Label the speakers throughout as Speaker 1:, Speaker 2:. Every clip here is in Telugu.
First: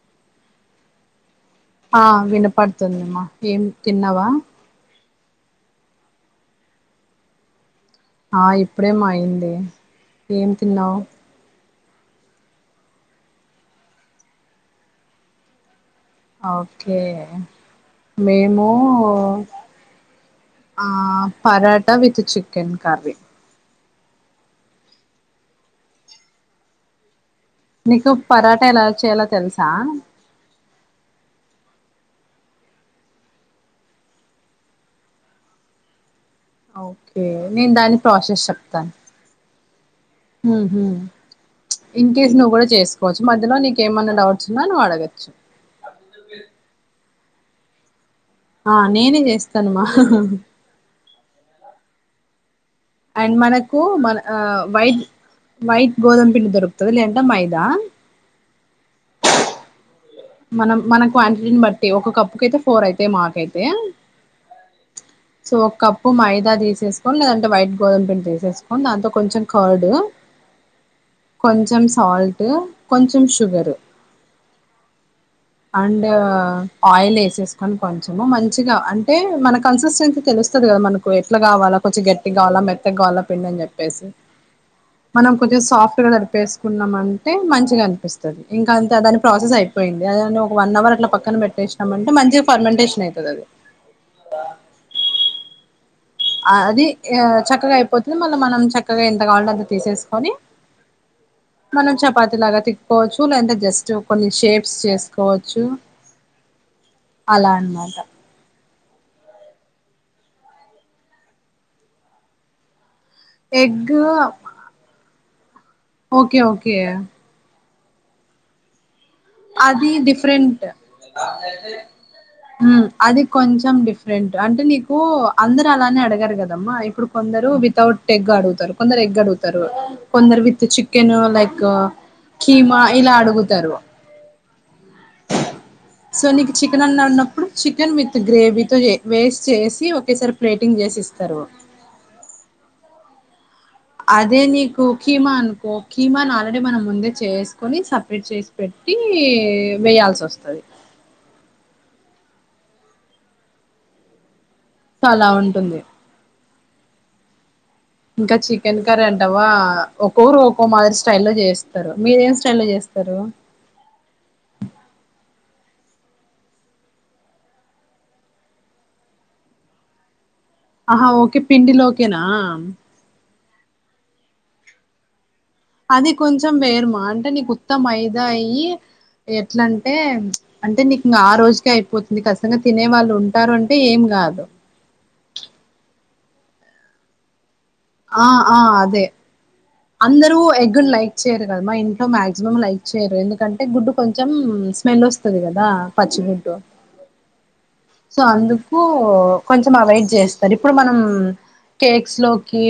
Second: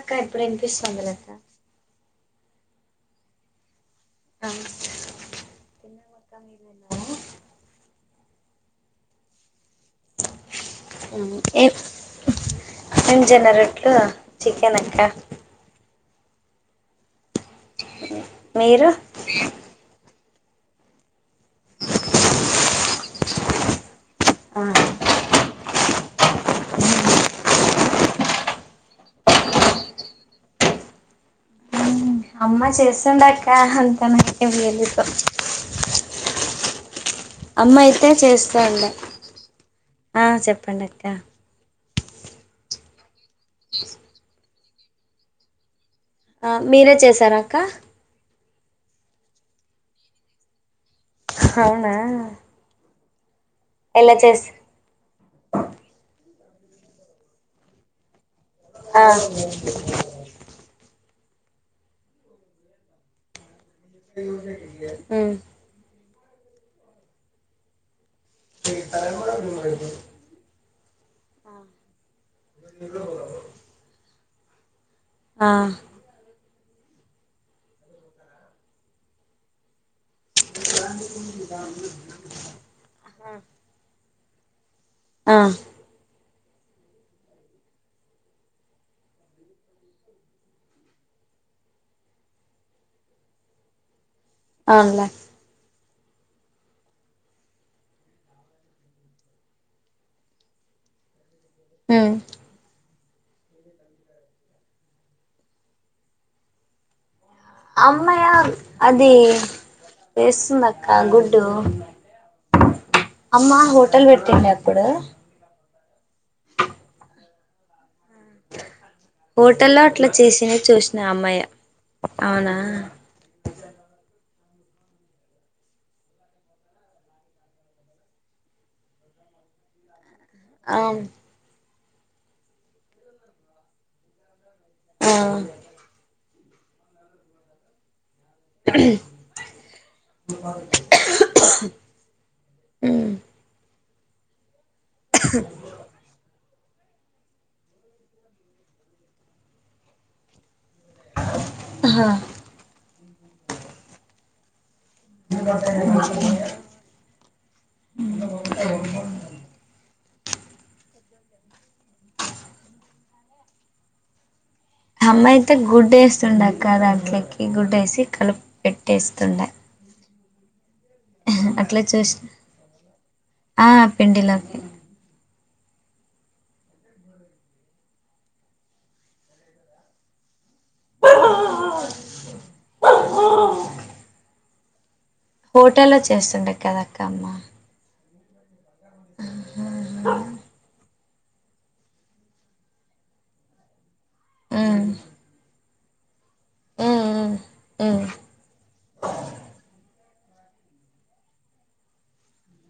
Speaker 1: అక్క ఇప్పుడు ఇనిపిస్తందిలే అక్క
Speaker 2: ఆ వినపడుతుంది అమ్మా ఏం తిన్నావా
Speaker 1: చిన్న [unintelligible] ఏమో
Speaker 2: ఆ ఇప్పుడేమో అయింది ఏం తిన్నావు
Speaker 1: అవును ఏం మేం రొట్లు చికెన్ అక్క
Speaker 2: ఓకే మేము
Speaker 1: మీరు
Speaker 2: ఆ పరాట విత్ చికెన్ కర్రీ
Speaker 1: ఆ
Speaker 2: నీకు పరాటా ఎలా చేయాలో తెలుసా
Speaker 1: ఉ అమ్మా చేస్తుందక్కా అంత నాకేం తెలీదు
Speaker 2: అవ్ ఏ నేను దాన్ని ప్రాసెస్
Speaker 1: చేస్తాండే
Speaker 2: చెప్తాను
Speaker 1: ఆ చెప్పండి
Speaker 2: ఊహు
Speaker 1: అక్క
Speaker 2: ఇన్ కేస్ నువ్వు కూడా చేసుకోవచ్చు మధ్యలో నీకేమన్నా డౌట్స్ ఉన్నా నువ్వు అడగచ్చు
Speaker 1: ఆ మీరే చేసారా అక్క
Speaker 2: ఆ నేనే చేస్తానుమా
Speaker 1: అవునా
Speaker 2: అండ్ మనకు
Speaker 1: ఎలా
Speaker 2: మన ఆ
Speaker 1: చేస్
Speaker 2: వైట్ వైట్ గోధుమ్ పిల్ దొరుకుతది లేదంటే మైదా
Speaker 1: ఆ
Speaker 2: మనం మన క్వాంటిటీని బట్టి ఒక కప్పుకి అయితే ఫోర్ అయితే మాకైతే
Speaker 1: నువ్వే ఈయాలి
Speaker 2: సో ఒక కప్పు మైదా తీసేసుకొని లేదంటే వైట్ గోధుమ పిండి చేసేసుకని దాంతో కొంచెం కార్డు కొంచం సాల్ట్ ఊ కొంచం షుగరు
Speaker 1: ఆ
Speaker 2: అండ్ ఆయిల్ వేసేసుకొని కొంచము మంచిగా అంటే మన కన్సిస్టెన్సీ తెలుస్తది కదా మనకు ఎట్లా కావాలా కొంచెం గట్టి కావాలా మెత్త కావాలా పిండి అని చెప్పేసి మనం
Speaker 1: ఆ
Speaker 2: కొంచెం సాఫ్ట్ గా తడిపేస్ కున్నమంటే మంచిగా అనిపిస్తది ఇంకా అంత దాని ప్రాసెస్ అయిపోయింది ఇగ అదాన్ని ఒక వన్ అవర్ అట్లా పక్కన పెట్టేసినామంటే మంచిగా ఫర్మెంటేషన్ ఐతది అది
Speaker 1: అండ్ల
Speaker 2: అది ఆ చక్కగా అయిపోతది మళ్ళీ మనం చక్కగా ఎంత కావాల అంటె తీసేసుకొని
Speaker 1: అ
Speaker 2: మనం చపాతిలాగా తిక్ కోవచ్చు లేదంటే జస్ట్ కొన్ని షేప్స్ చేసుకోవచ్చు. అలా అన్నమాట
Speaker 1: అమ్మాయ అది వేస్తుందక్క గుడ్డు అమ్మా
Speaker 2: ఎగ్
Speaker 1: హోటల్ వెట్టుండే అపుడు
Speaker 2: ఓకే ఓకే
Speaker 1: హోటల్లో
Speaker 2: అది
Speaker 1: అట్లా చేసింది
Speaker 2: డిఫరెంట్
Speaker 1: చూసిన అమ్మాయి అవునా
Speaker 2: ఊ అది కొంచెం డిఫరెంట్ అంటే నీకు అందరు అలానే అడగారు కదమ్మా ఇప్పుడు కొందరు వితౌట్ ఎగ్ అడుగుతారు కొందరు ఎగ్ అడుగు తరు కొందరు విత్
Speaker 1: అవును
Speaker 2: చికెను లైక్ కీమా ఇలా అడుగుతారు
Speaker 1: ఆ
Speaker 2: సో నీకు చికెన్ అన్న ఉన్నప్పుడు చికెన్ మీ గ్రేవీతో చెయ్ వేస్ట్ చేసి ఒకేసారి ప్లేటింగ్ చేసిస్తారు అదే నీకు కిమా అనుకో కీమా అ అంటే మనం ముందే చేసుకొని సపరేట్ చేసి పెట్టి వేయాల్సి వస్తుది
Speaker 1: హ
Speaker 2: సో అలా ఉంటుంది
Speaker 1: [inaudible]
Speaker 2: ఇంకా చికెన్ కర్రీ అంటావా ఒక్కోరు ఒక్కో మాదిరి స్టైల్ లో చేస్తారు మీరు ఏం స్టైల్లో లో చేస్తారు
Speaker 1: హమ్మా అయితే గుడ్డు వేస్తుండ అక్క దాంట్లోకి గుడ్డు వేసి కలుపు పెెట్టేస్తుండ
Speaker 2: ఆహా ఓకే పిడిలో కేనా
Speaker 1: చూసిన ఆ పిడిలోకిే
Speaker 2: అది కొంచెం వేరుమా అంటే నీకు ఉత్త మైదా అయి ఎట్ల అంటే అంటే నీకు ఇంగ ఆ రోజుకే అయిపోతుంది ఖచ్చంగా తినే వాళ్ళు ఉంటారు అంటే ఏం కాదు
Speaker 1: హోటల్లో చేస్తుండది కదా అక్క అమ్మా
Speaker 2: ఆ ఆ అదే అందరుూ ఎగ్గున్ లైక్ చేయరు కదా మా ఇంట్లో మాక్సిమం లైక్ చేయరు ఎందుకంటే గుడ్డు కొంచెం
Speaker 1: ఉమ్
Speaker 2: స్మెల్ వస్తుంది కదా పచ్చి మిట్టో
Speaker 1: ఉమ్ ఉమ్
Speaker 2: సో అందుకు కొంచం అవాయిడ్ చేస్తారు ఇప్పుడు మనం కేక్స్ లోకి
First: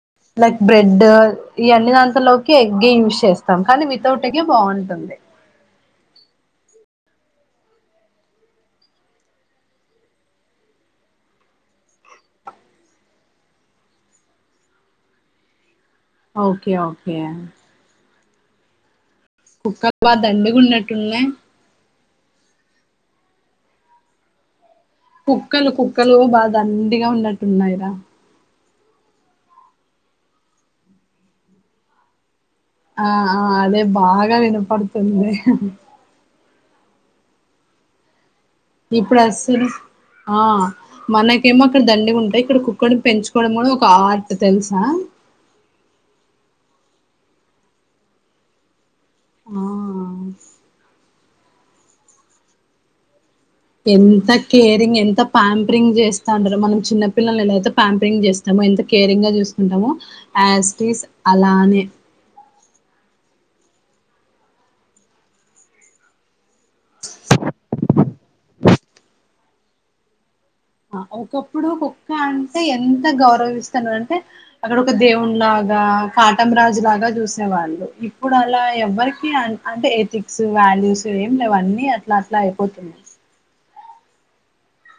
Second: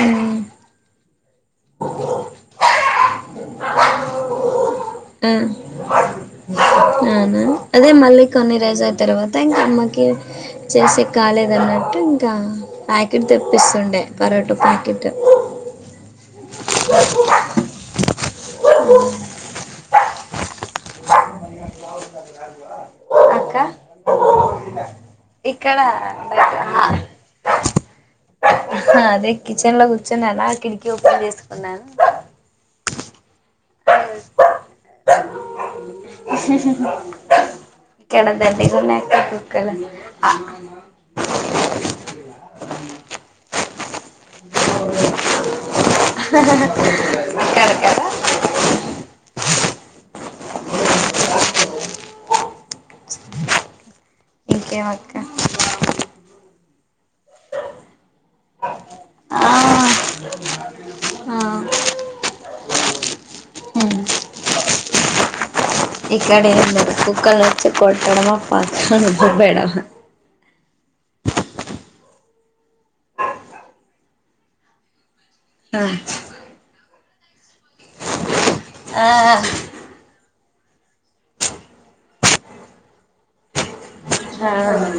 Speaker 1: ఉ
Speaker 2: లైక్ బ్రెడ్ ఇవన్ని దాంలోకి ఎగ్గే యూజ్ చేస్తాం కానీ వితౌట్ ఎగే బాగుంట
Speaker 1: ఉ అవునా అదే మళ్ళీ కొన్ని రోజులయి తర్వాత ఇంకా అమ్మకి చేసి కాలేదన్న టు ఇంకా ప్యాకెట్ తెప్పిస్తుండే పరోటా ప్యాకెట్
Speaker 2: ఓకే ఓకే
Speaker 1: ఉ
Speaker 2: కుక్క బ దండిగా ఉన్నట్టున్నాయి
Speaker 1: అక్క
Speaker 2: కుక్కలు
Speaker 1: ఇక్కడ
Speaker 2: కుక్కలు బా
Speaker 1: బయట
Speaker 2: దండిగా ఉన్నట్టున్నాయ్ రా
Speaker 1: హాదే కిచెన్ లో కూర్చుని అలా కిటికీ ఓపెన్ చేసుకున్నాను
Speaker 2: ఆ ఆ అదే బాగా వినపడుతుంది
Speaker 1: కేడ
Speaker 2: ఇప్పుడు అస్సలు ఆ మనకేమో అక్కడ దండిగ ఉంటాయి ఇక్కడ కుక్కడు పెంచుకోవడం కూడా ఒ క ఆర్ట్ తెలుసా
Speaker 1: ఎక్కడక్కద
Speaker 2: ఆ ఎంత కేరింగ్
Speaker 1: ఇంకేమక్క
Speaker 2: ఎంత పాంపరింగ్ చేస్ తాండ్రు మనం చిన్న పిల్లని ఎలాయితే పా్యాంపింగ్ చేస్తామో ఎంత కేరింగ్ గా
Speaker 1: ఆ
Speaker 2: చూసుకుంటామో యాస్ ఇట్ ఈస్
Speaker 1: ఆ
Speaker 2: అలానే
Speaker 1: ఇక్కడ ఏందో లే కుక్కల్ నీ వచ్చే కొట్టడమా పదా అని దొబ్బెడమా
Speaker 2: ఆ ఒకప్పుడు కుక్క అంటే ఎంత గౌరవిస్తన్నా అంటే అక్కడ ఒక దే ఉన్ లాగా కాటం రాజు జూ అలాగా చూసే వాళ్ళు ఇప్పుడు అలా
Speaker 1: ఆ
Speaker 2: ఎవ్వరికి అన్ అంటే ఎథిక్స్ వాల్యూస్ ఏం లేవు అన్ ని అట్లా అట్లా అయిపోతున్నాయి
Speaker 1: ఆ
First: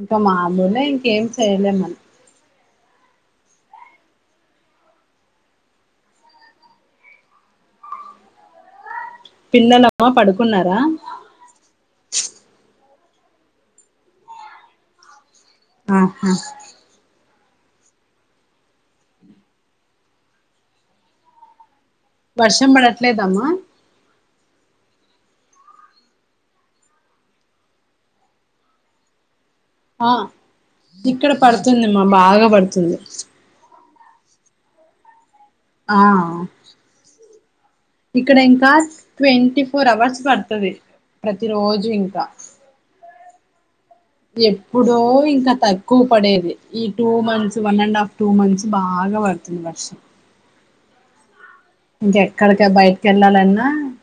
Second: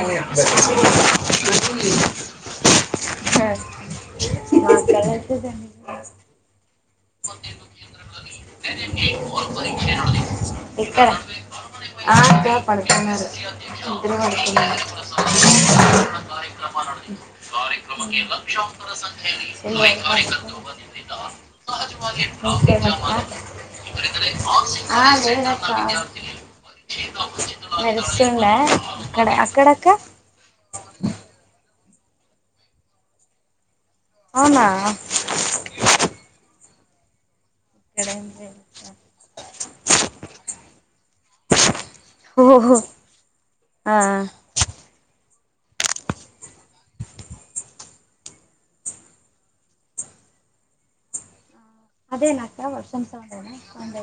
Speaker 2: ఇంకా మామూలే ఇంకేం చేయలేం మనం పిల్లలమ్మ పడు
Speaker 1: ఇక్కడ ఆ అక్క పడుకున్నారు ఇద్దరు పడుకున్నారు.
Speaker 2: ఆహా
Speaker 1: కార్యక్రమకి లక్షాంతర సంఖ్య కార్యకర్తప నిరు
Speaker 2: వర్షం
Speaker 1: ఓకే
Speaker 2: పడట్లేదమ్మా
Speaker 1: నాక్క ఆ నడుస్తుందా అక్కడ అక్కడక్క
Speaker 2: ఆ ఇక్కడ పడుకుంది మా బాగా పడుతుంది.
Speaker 1: అవునా
Speaker 2: ఆ
Speaker 1: ఏం
Speaker 2: ఇక్కడ ఇంకా
Speaker 1: లేదక్క
Speaker 2: ట్వంటీ ఫోర్ అవర్స్ పడ్తది ప్రతి రో జింక
Speaker 1: ఓహో ఆ.
Speaker 2: ఎప్పుడో ఇం ఇంకా తక్కువ్ పడేది ఈ two months one and half two months బాగా పడ్తుంది వర్షం
Speaker 1: అదే నా
Speaker 2: ఇంకెక్కడికి
Speaker 1: అక్క వర్షం
Speaker 2: బయటకి
Speaker 1: సౌండేనా
Speaker 2: వెళ్ళాలన్నా
Speaker 1: సౌండే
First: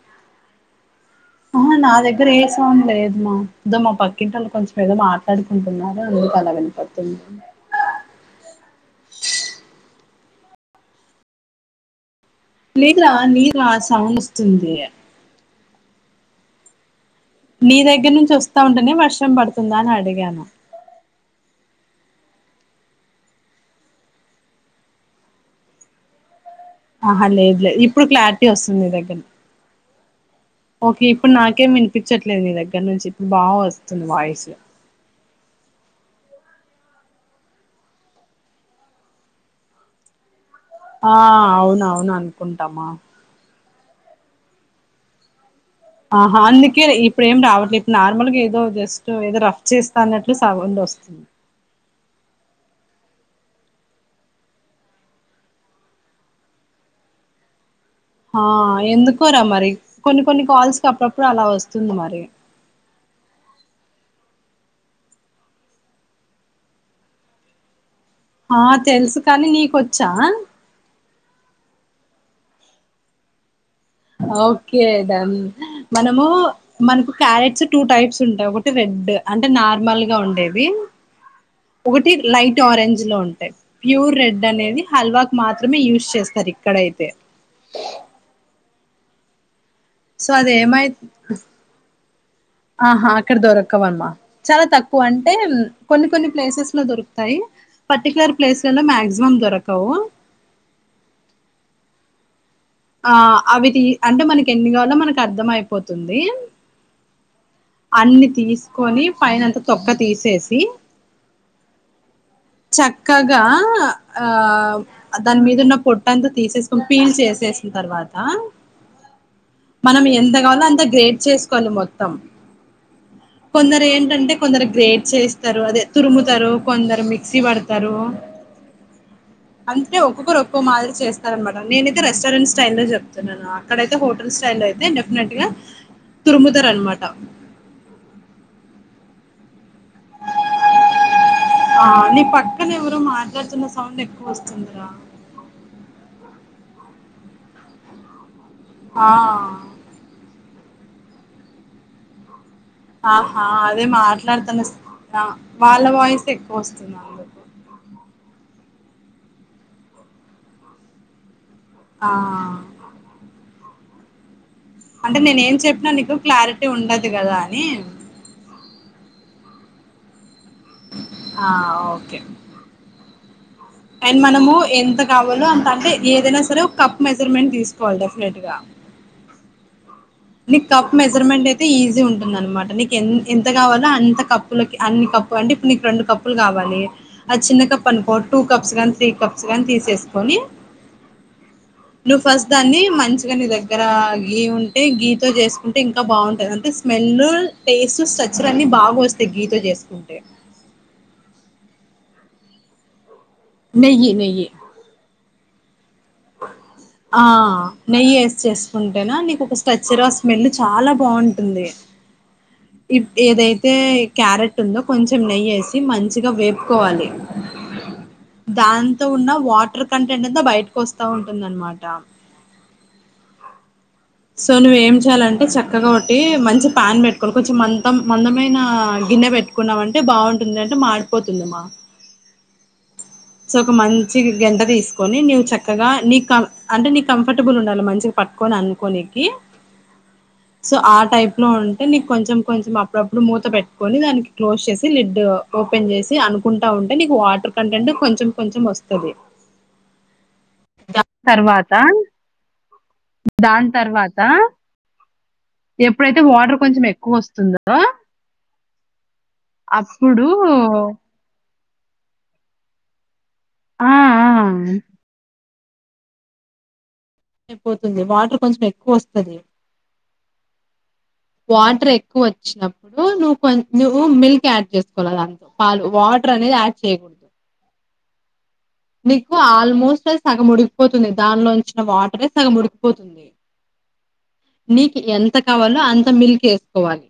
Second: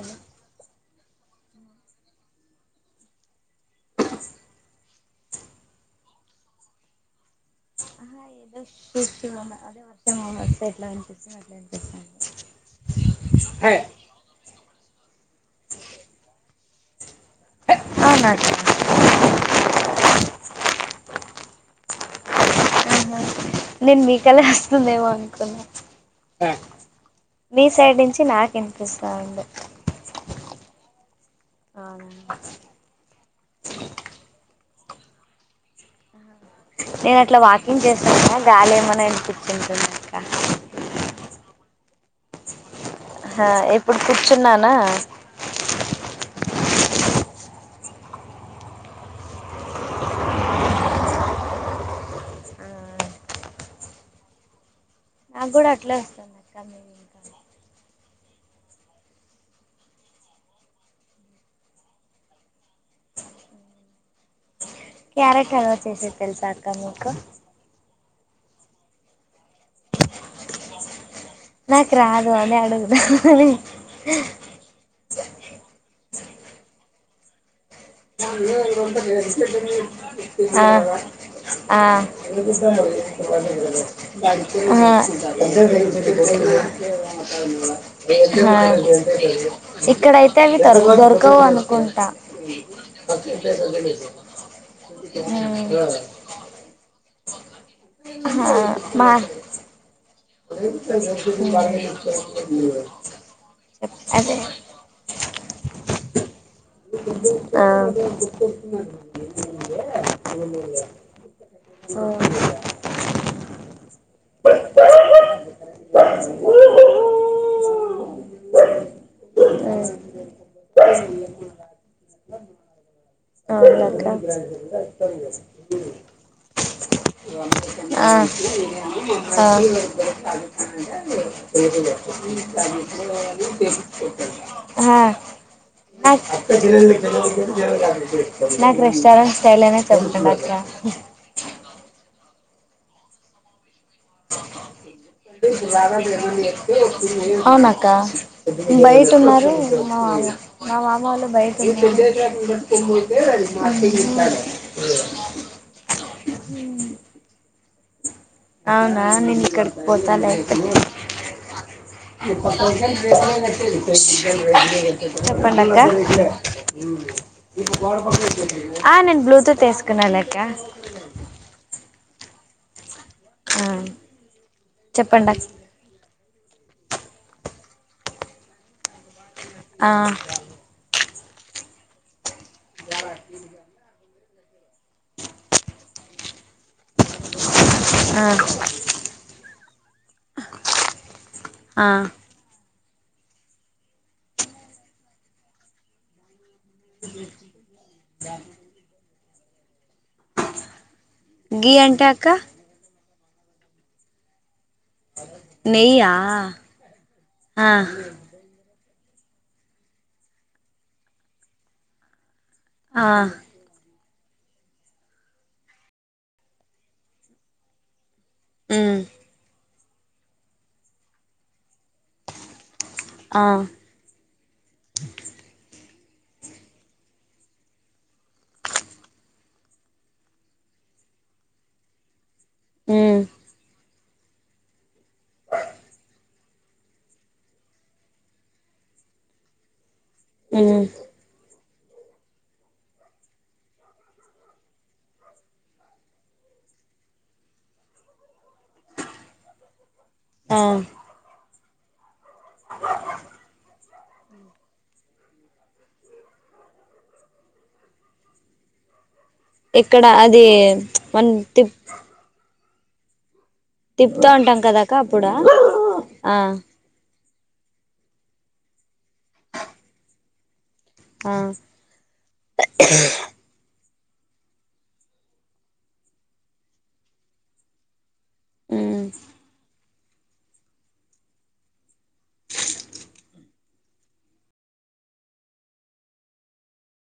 Speaker 2: ఆహా నా దగ్గర ఏ సౌండ్ లేదు మా గా మా పక్కింటోళ్ళు కొంచెం ఏదో మాట్లాడుకుంటున్నారు అందుకు అలాగా వినపడ్తుంది
Speaker 1: ఆహా ఏదో చూస్తున్నవ్ అదే వర్షము వస్తే ఎట్లా అనిపిస్తది అట్లా అనిపి
Speaker 2: లేదురా నీర్ ఆ సౌండ్ వస్తుంది నీ దగ్గర నుంచి వస్తా
Speaker 1: అవునక్క
Speaker 2: ఉంటేనే వర్షం పడుతుందా అని అడిగాను
Speaker 1: ఆహా నేన్ మీకెలె వస్తుందేమో అనుకున్నా
Speaker 2: ఆహా లేదు
Speaker 1: మీ
Speaker 2: లేదు
Speaker 1: సైడ్
Speaker 2: ఇప్పుడు
Speaker 1: నుంచి
Speaker 2: క్లారిటీ
Speaker 1: నాకు
Speaker 2: వస్తుంది నీ
Speaker 1: వినిపిస్తా
Speaker 2: దగ్గర
Speaker 1: ఉంది
Speaker 2: ఓకే ఇప్పుడు నాకేం వినిపించట్లేదు నీ దగ్గర్ నుంచి బావుస్తుంది వాయిసు
Speaker 1: నేను అట్లా వాకింగ్ చేస్తాను గాలి ఏమన్న వినిపించి ఉంటుంది అక్క
Speaker 2: ఆ అవునవును అనుకుంటామా
Speaker 1: సరే ఇప్పుడు కూర్చున్నానా
Speaker 2: ఆహా అందుకే ఇప్పుడేం రావట్లేద్ ఇప్పుడు నార్మల్ గా ఏదో జస్ట్ ఏదో రఫ్ చేస్తాన్నట్లు సౌండు వస్తి
Speaker 1: నాగుడా అట్లే వస్తుందక్క
Speaker 2: ఆ ఎందుకోరా మరి కొన్ని కొన్ని కాల్స్ కి అప్పుడప్పుడు అలా వస్తుంది మరి
Speaker 1: క్యారెట్ హాల్వా చేసేది తెలుసా అక్క మీకు
Speaker 2: ఆ తెలుస్ కాని నీకొచ్చా
Speaker 1: నాక్ రాదు అదే అడుగుదమని
Speaker 2: ఓకే డన్ మనము మనకు క్యారెట్స్ టూ టైప్స్ ఉంటయి ఒకటి రెడ్ అంటే నార్మల్ గా ఉండేవి
Speaker 1: ఆ ఆ
Speaker 2: ఒకటి లైట్ ఆరెంజ్ లో ఉంటయి ప్యూర్ రెడ్ అనేది హల్వాక్ మాత్రమే యూజ్ చేస్తార్ సో
Speaker 1: ఇక్కడయితే
Speaker 2: అది
Speaker 1: అవి
Speaker 2: ఏమై
Speaker 1: దొరకవు అనుకుంటా
Speaker 2: ఆహా అక్కడ దొరకవమ్మా చాలా తక్కువంటే కొన్ని కొన్ని ప్లేసెస్ లో దొరుక్తాయి పట్టిక్లేర్
Speaker 1: ఆ,
Speaker 2: ప్లేస్లలో
Speaker 1: మా
Speaker 2: మాక్సిిమం దొరకవు ఆ అవిటియి అంటే
Speaker 1: అదే
Speaker 2: మనకెన్ని కావాలో మనకార్థం అయిపోతుంది.
Speaker 1: ఆ
Speaker 2: అన్ని తీసుకొని పైన అంతా తొక్క తీసేసి
Speaker 1: ఆ
Speaker 2: చక్కగా ఆ అ దాని మీద ఉన్న పొట్ట అంతా తీసేసుకొని పీల్ చేసేసిన తర్వాత మనం ఎంత కావాలో అంత గ్రేడ్ చేసుకోవాలి మొత్తం కొందరు
Speaker 1: అవునక్క
Speaker 2: ఏంటంటే కొందరు గ్రేట్ చేస్తారు అదే తురుముతారు కొందరు మి మిక్సీ వాడుతారు
Speaker 1: ఆ
Speaker 2: అంటే ఒక్కొక్కరు ఒక్కో మాదిరీ చేస్తారన్నమాట నేనైతే రెస్టారెంట్ స్టైల్ లో చెప్తున్నాను అక్కడైతే హోటల్ స్టైల్ లో అయితే
Speaker 1: ఆ ఆ
Speaker 2: డెఫినెట్గా
Speaker 1: [unintelligible] నాకు రెస్టారెంట్ స్టైల్ ఏయ్ నచ్చదు అక్క
Speaker 2: కానీ ఎవరో మాట్లాడుతూ
Speaker 1: అవునా అక్క బయట
Speaker 2: ఆ
Speaker 1: ఉన్నారు మా మామ మా మామ వాళ్ళు బయట ఉన్నారు
Speaker 2: ఆహా అదే మాట్లాడతాన సే ఆ వాళ్ళ వాయిస్ ఏయ్ ఎక్కువ వస్తున్నది
Speaker 1: అవునా నిన్ ఇక్కడకి పోతాలే అయితే [unintelligible]
Speaker 2: ఆ అంటే నేనేం
Speaker 1: చెప్పండి అక్క
Speaker 2: చెప్పినా నీకు క్లారిటీ ఉండదు కదా అని
Speaker 1: ఆ నేను బ్లూటూత్ వేసుకున్న లే
Speaker 2: ఆ ఓకే
Speaker 1: ఆ
Speaker 2: అండ్ మనము ఎంత
Speaker 1: చెప్పండి అక్
Speaker 2: కావాలో అంత అంటే ఏదైనా సరే ఒక కప్ మెజర్మెంట్ తీసుకోవాలి డెఫినెట్ గా
Speaker 1: ఆ
Speaker 2: నీ కప్ మెజర్మెంట్ అయితే ఈజీ ఉంటుంది అన్నమాట నీకు ఎ ఎంత కావాలో అంత కప్పు లోకి అన్ని కప్పులు అంటే ఇప్పుడు నీకు రెండు కప్పులు కావాలి ఆ చిన్న కప్ పనిపోర్
Speaker 1: ఆ
Speaker 2: టూ కప్స్ కాగాని త్రీ కప్స్ గాని తీసేసుకొని
Speaker 1: ఆ
Speaker 2: నువ్వు ఫస్ట్ దాన్ని మంచిగా నీ దగ్గర గీ ఉన్ ఎ గీతో చేసుకుంటే ఇంకా బాగుంటంది అంటే స్మెల్ టేస్ట్ స్ట్రచర్ అన్ని బాగా వస్ తే గీ తో చేసుకుంటే
Speaker 1: గీ అంటే అక్క
Speaker 2: నెయ్యి
Speaker 1: అ
Speaker 2: ఆ నెయ్యి అసి చేస్ కుంటే నా నీకు ఒక స్ట్రక్చర్ ఆ స్మెల్ చాలా బాగుంటుంది
Speaker 1: ఆ
Speaker 2: ఇప్ ఏదైతే క్యారెట్ ఉందో కొంచెం నెయ్యి వేసి మంచిగా వేపుకోవాలి
Speaker 1: ఉమ్
Speaker 2: దాంతో ఉన్న వాటర్ కంటెంట్ అంతా బయటకు వస్తా ఉంటుంది అన్నమాట
Speaker 1: ఆ
Speaker 2: సో నువ్వు ఏం చేయాలంటే చక్కగా ఉ టి మంచి పాన్ పెట్టుకోవాలి కొంచెం మంట మందమైన గిన్నె పెట్టుకున్నాం అంటే బాగుంటుంది అంటే మాడి పోతుంది అమ్మ
Speaker 1: ఉమ్
Speaker 2: సో ఒక మన్ చిగి గెంట తీసుకొని నీవు చక్కగా నీ క అంటే నీ కంఫర్టబుల్ ఉండాలి మంచిగా పట్టుకొని అనుకోని కీ సో
Speaker 1: ఉమ్
Speaker 2: ఆ టైప్ లో ఉన్ అంటే నీకు కొంచెం కొంచెం అప్పుడప్పుడు మూత పెట్టుకొని దానికి క్లోజ్ చేసి లిడ్ ఓపెన్ చేసి అనుకుంటా ఉన్ అంటే నీకు వాటర్ కంటెంట్ కొం కొంచెం అస్తది.
Speaker 1: ఆ
Speaker 2: దాని తర్వాత దాన్ తర్వాత ఎప్పుడైతే, వాటర్ కొంచెం ఎక్కువ ఓస్తుందో
Speaker 1: ఇక్కడ
Speaker 2: అప్పుడు
Speaker 1: అది మనం తిప్
Speaker 2: ఆ ఆ
Speaker 1: తిప్తా ఉంటాం కదా అక్క అప్పుడా, ఆ
Speaker 2: అయిపోతుంది, వాటర్ కొంచెం ఎక్కువ ఓస్తది.
Speaker 1: ఆ
Speaker 2: వాటర్ ఎక్కువ ఓచ్చినప్పుడు, నువ్ కొన్ నువ్వు మిల్క్ యాడ్ చేసుకోవాలి దాంతో పాలు, వాటర్ అనేది యాడ్ చేయకూడదు.
Speaker 1: ఉమ్
Speaker 2: సే సగం ఉడికిపోతుంది, దానిలో ఉంచిన వాటరే సగం ఉడికిపోతుంది. నీకి ఎంత కావాలో, అంత మిల్క్ ఎస్కోవాలి.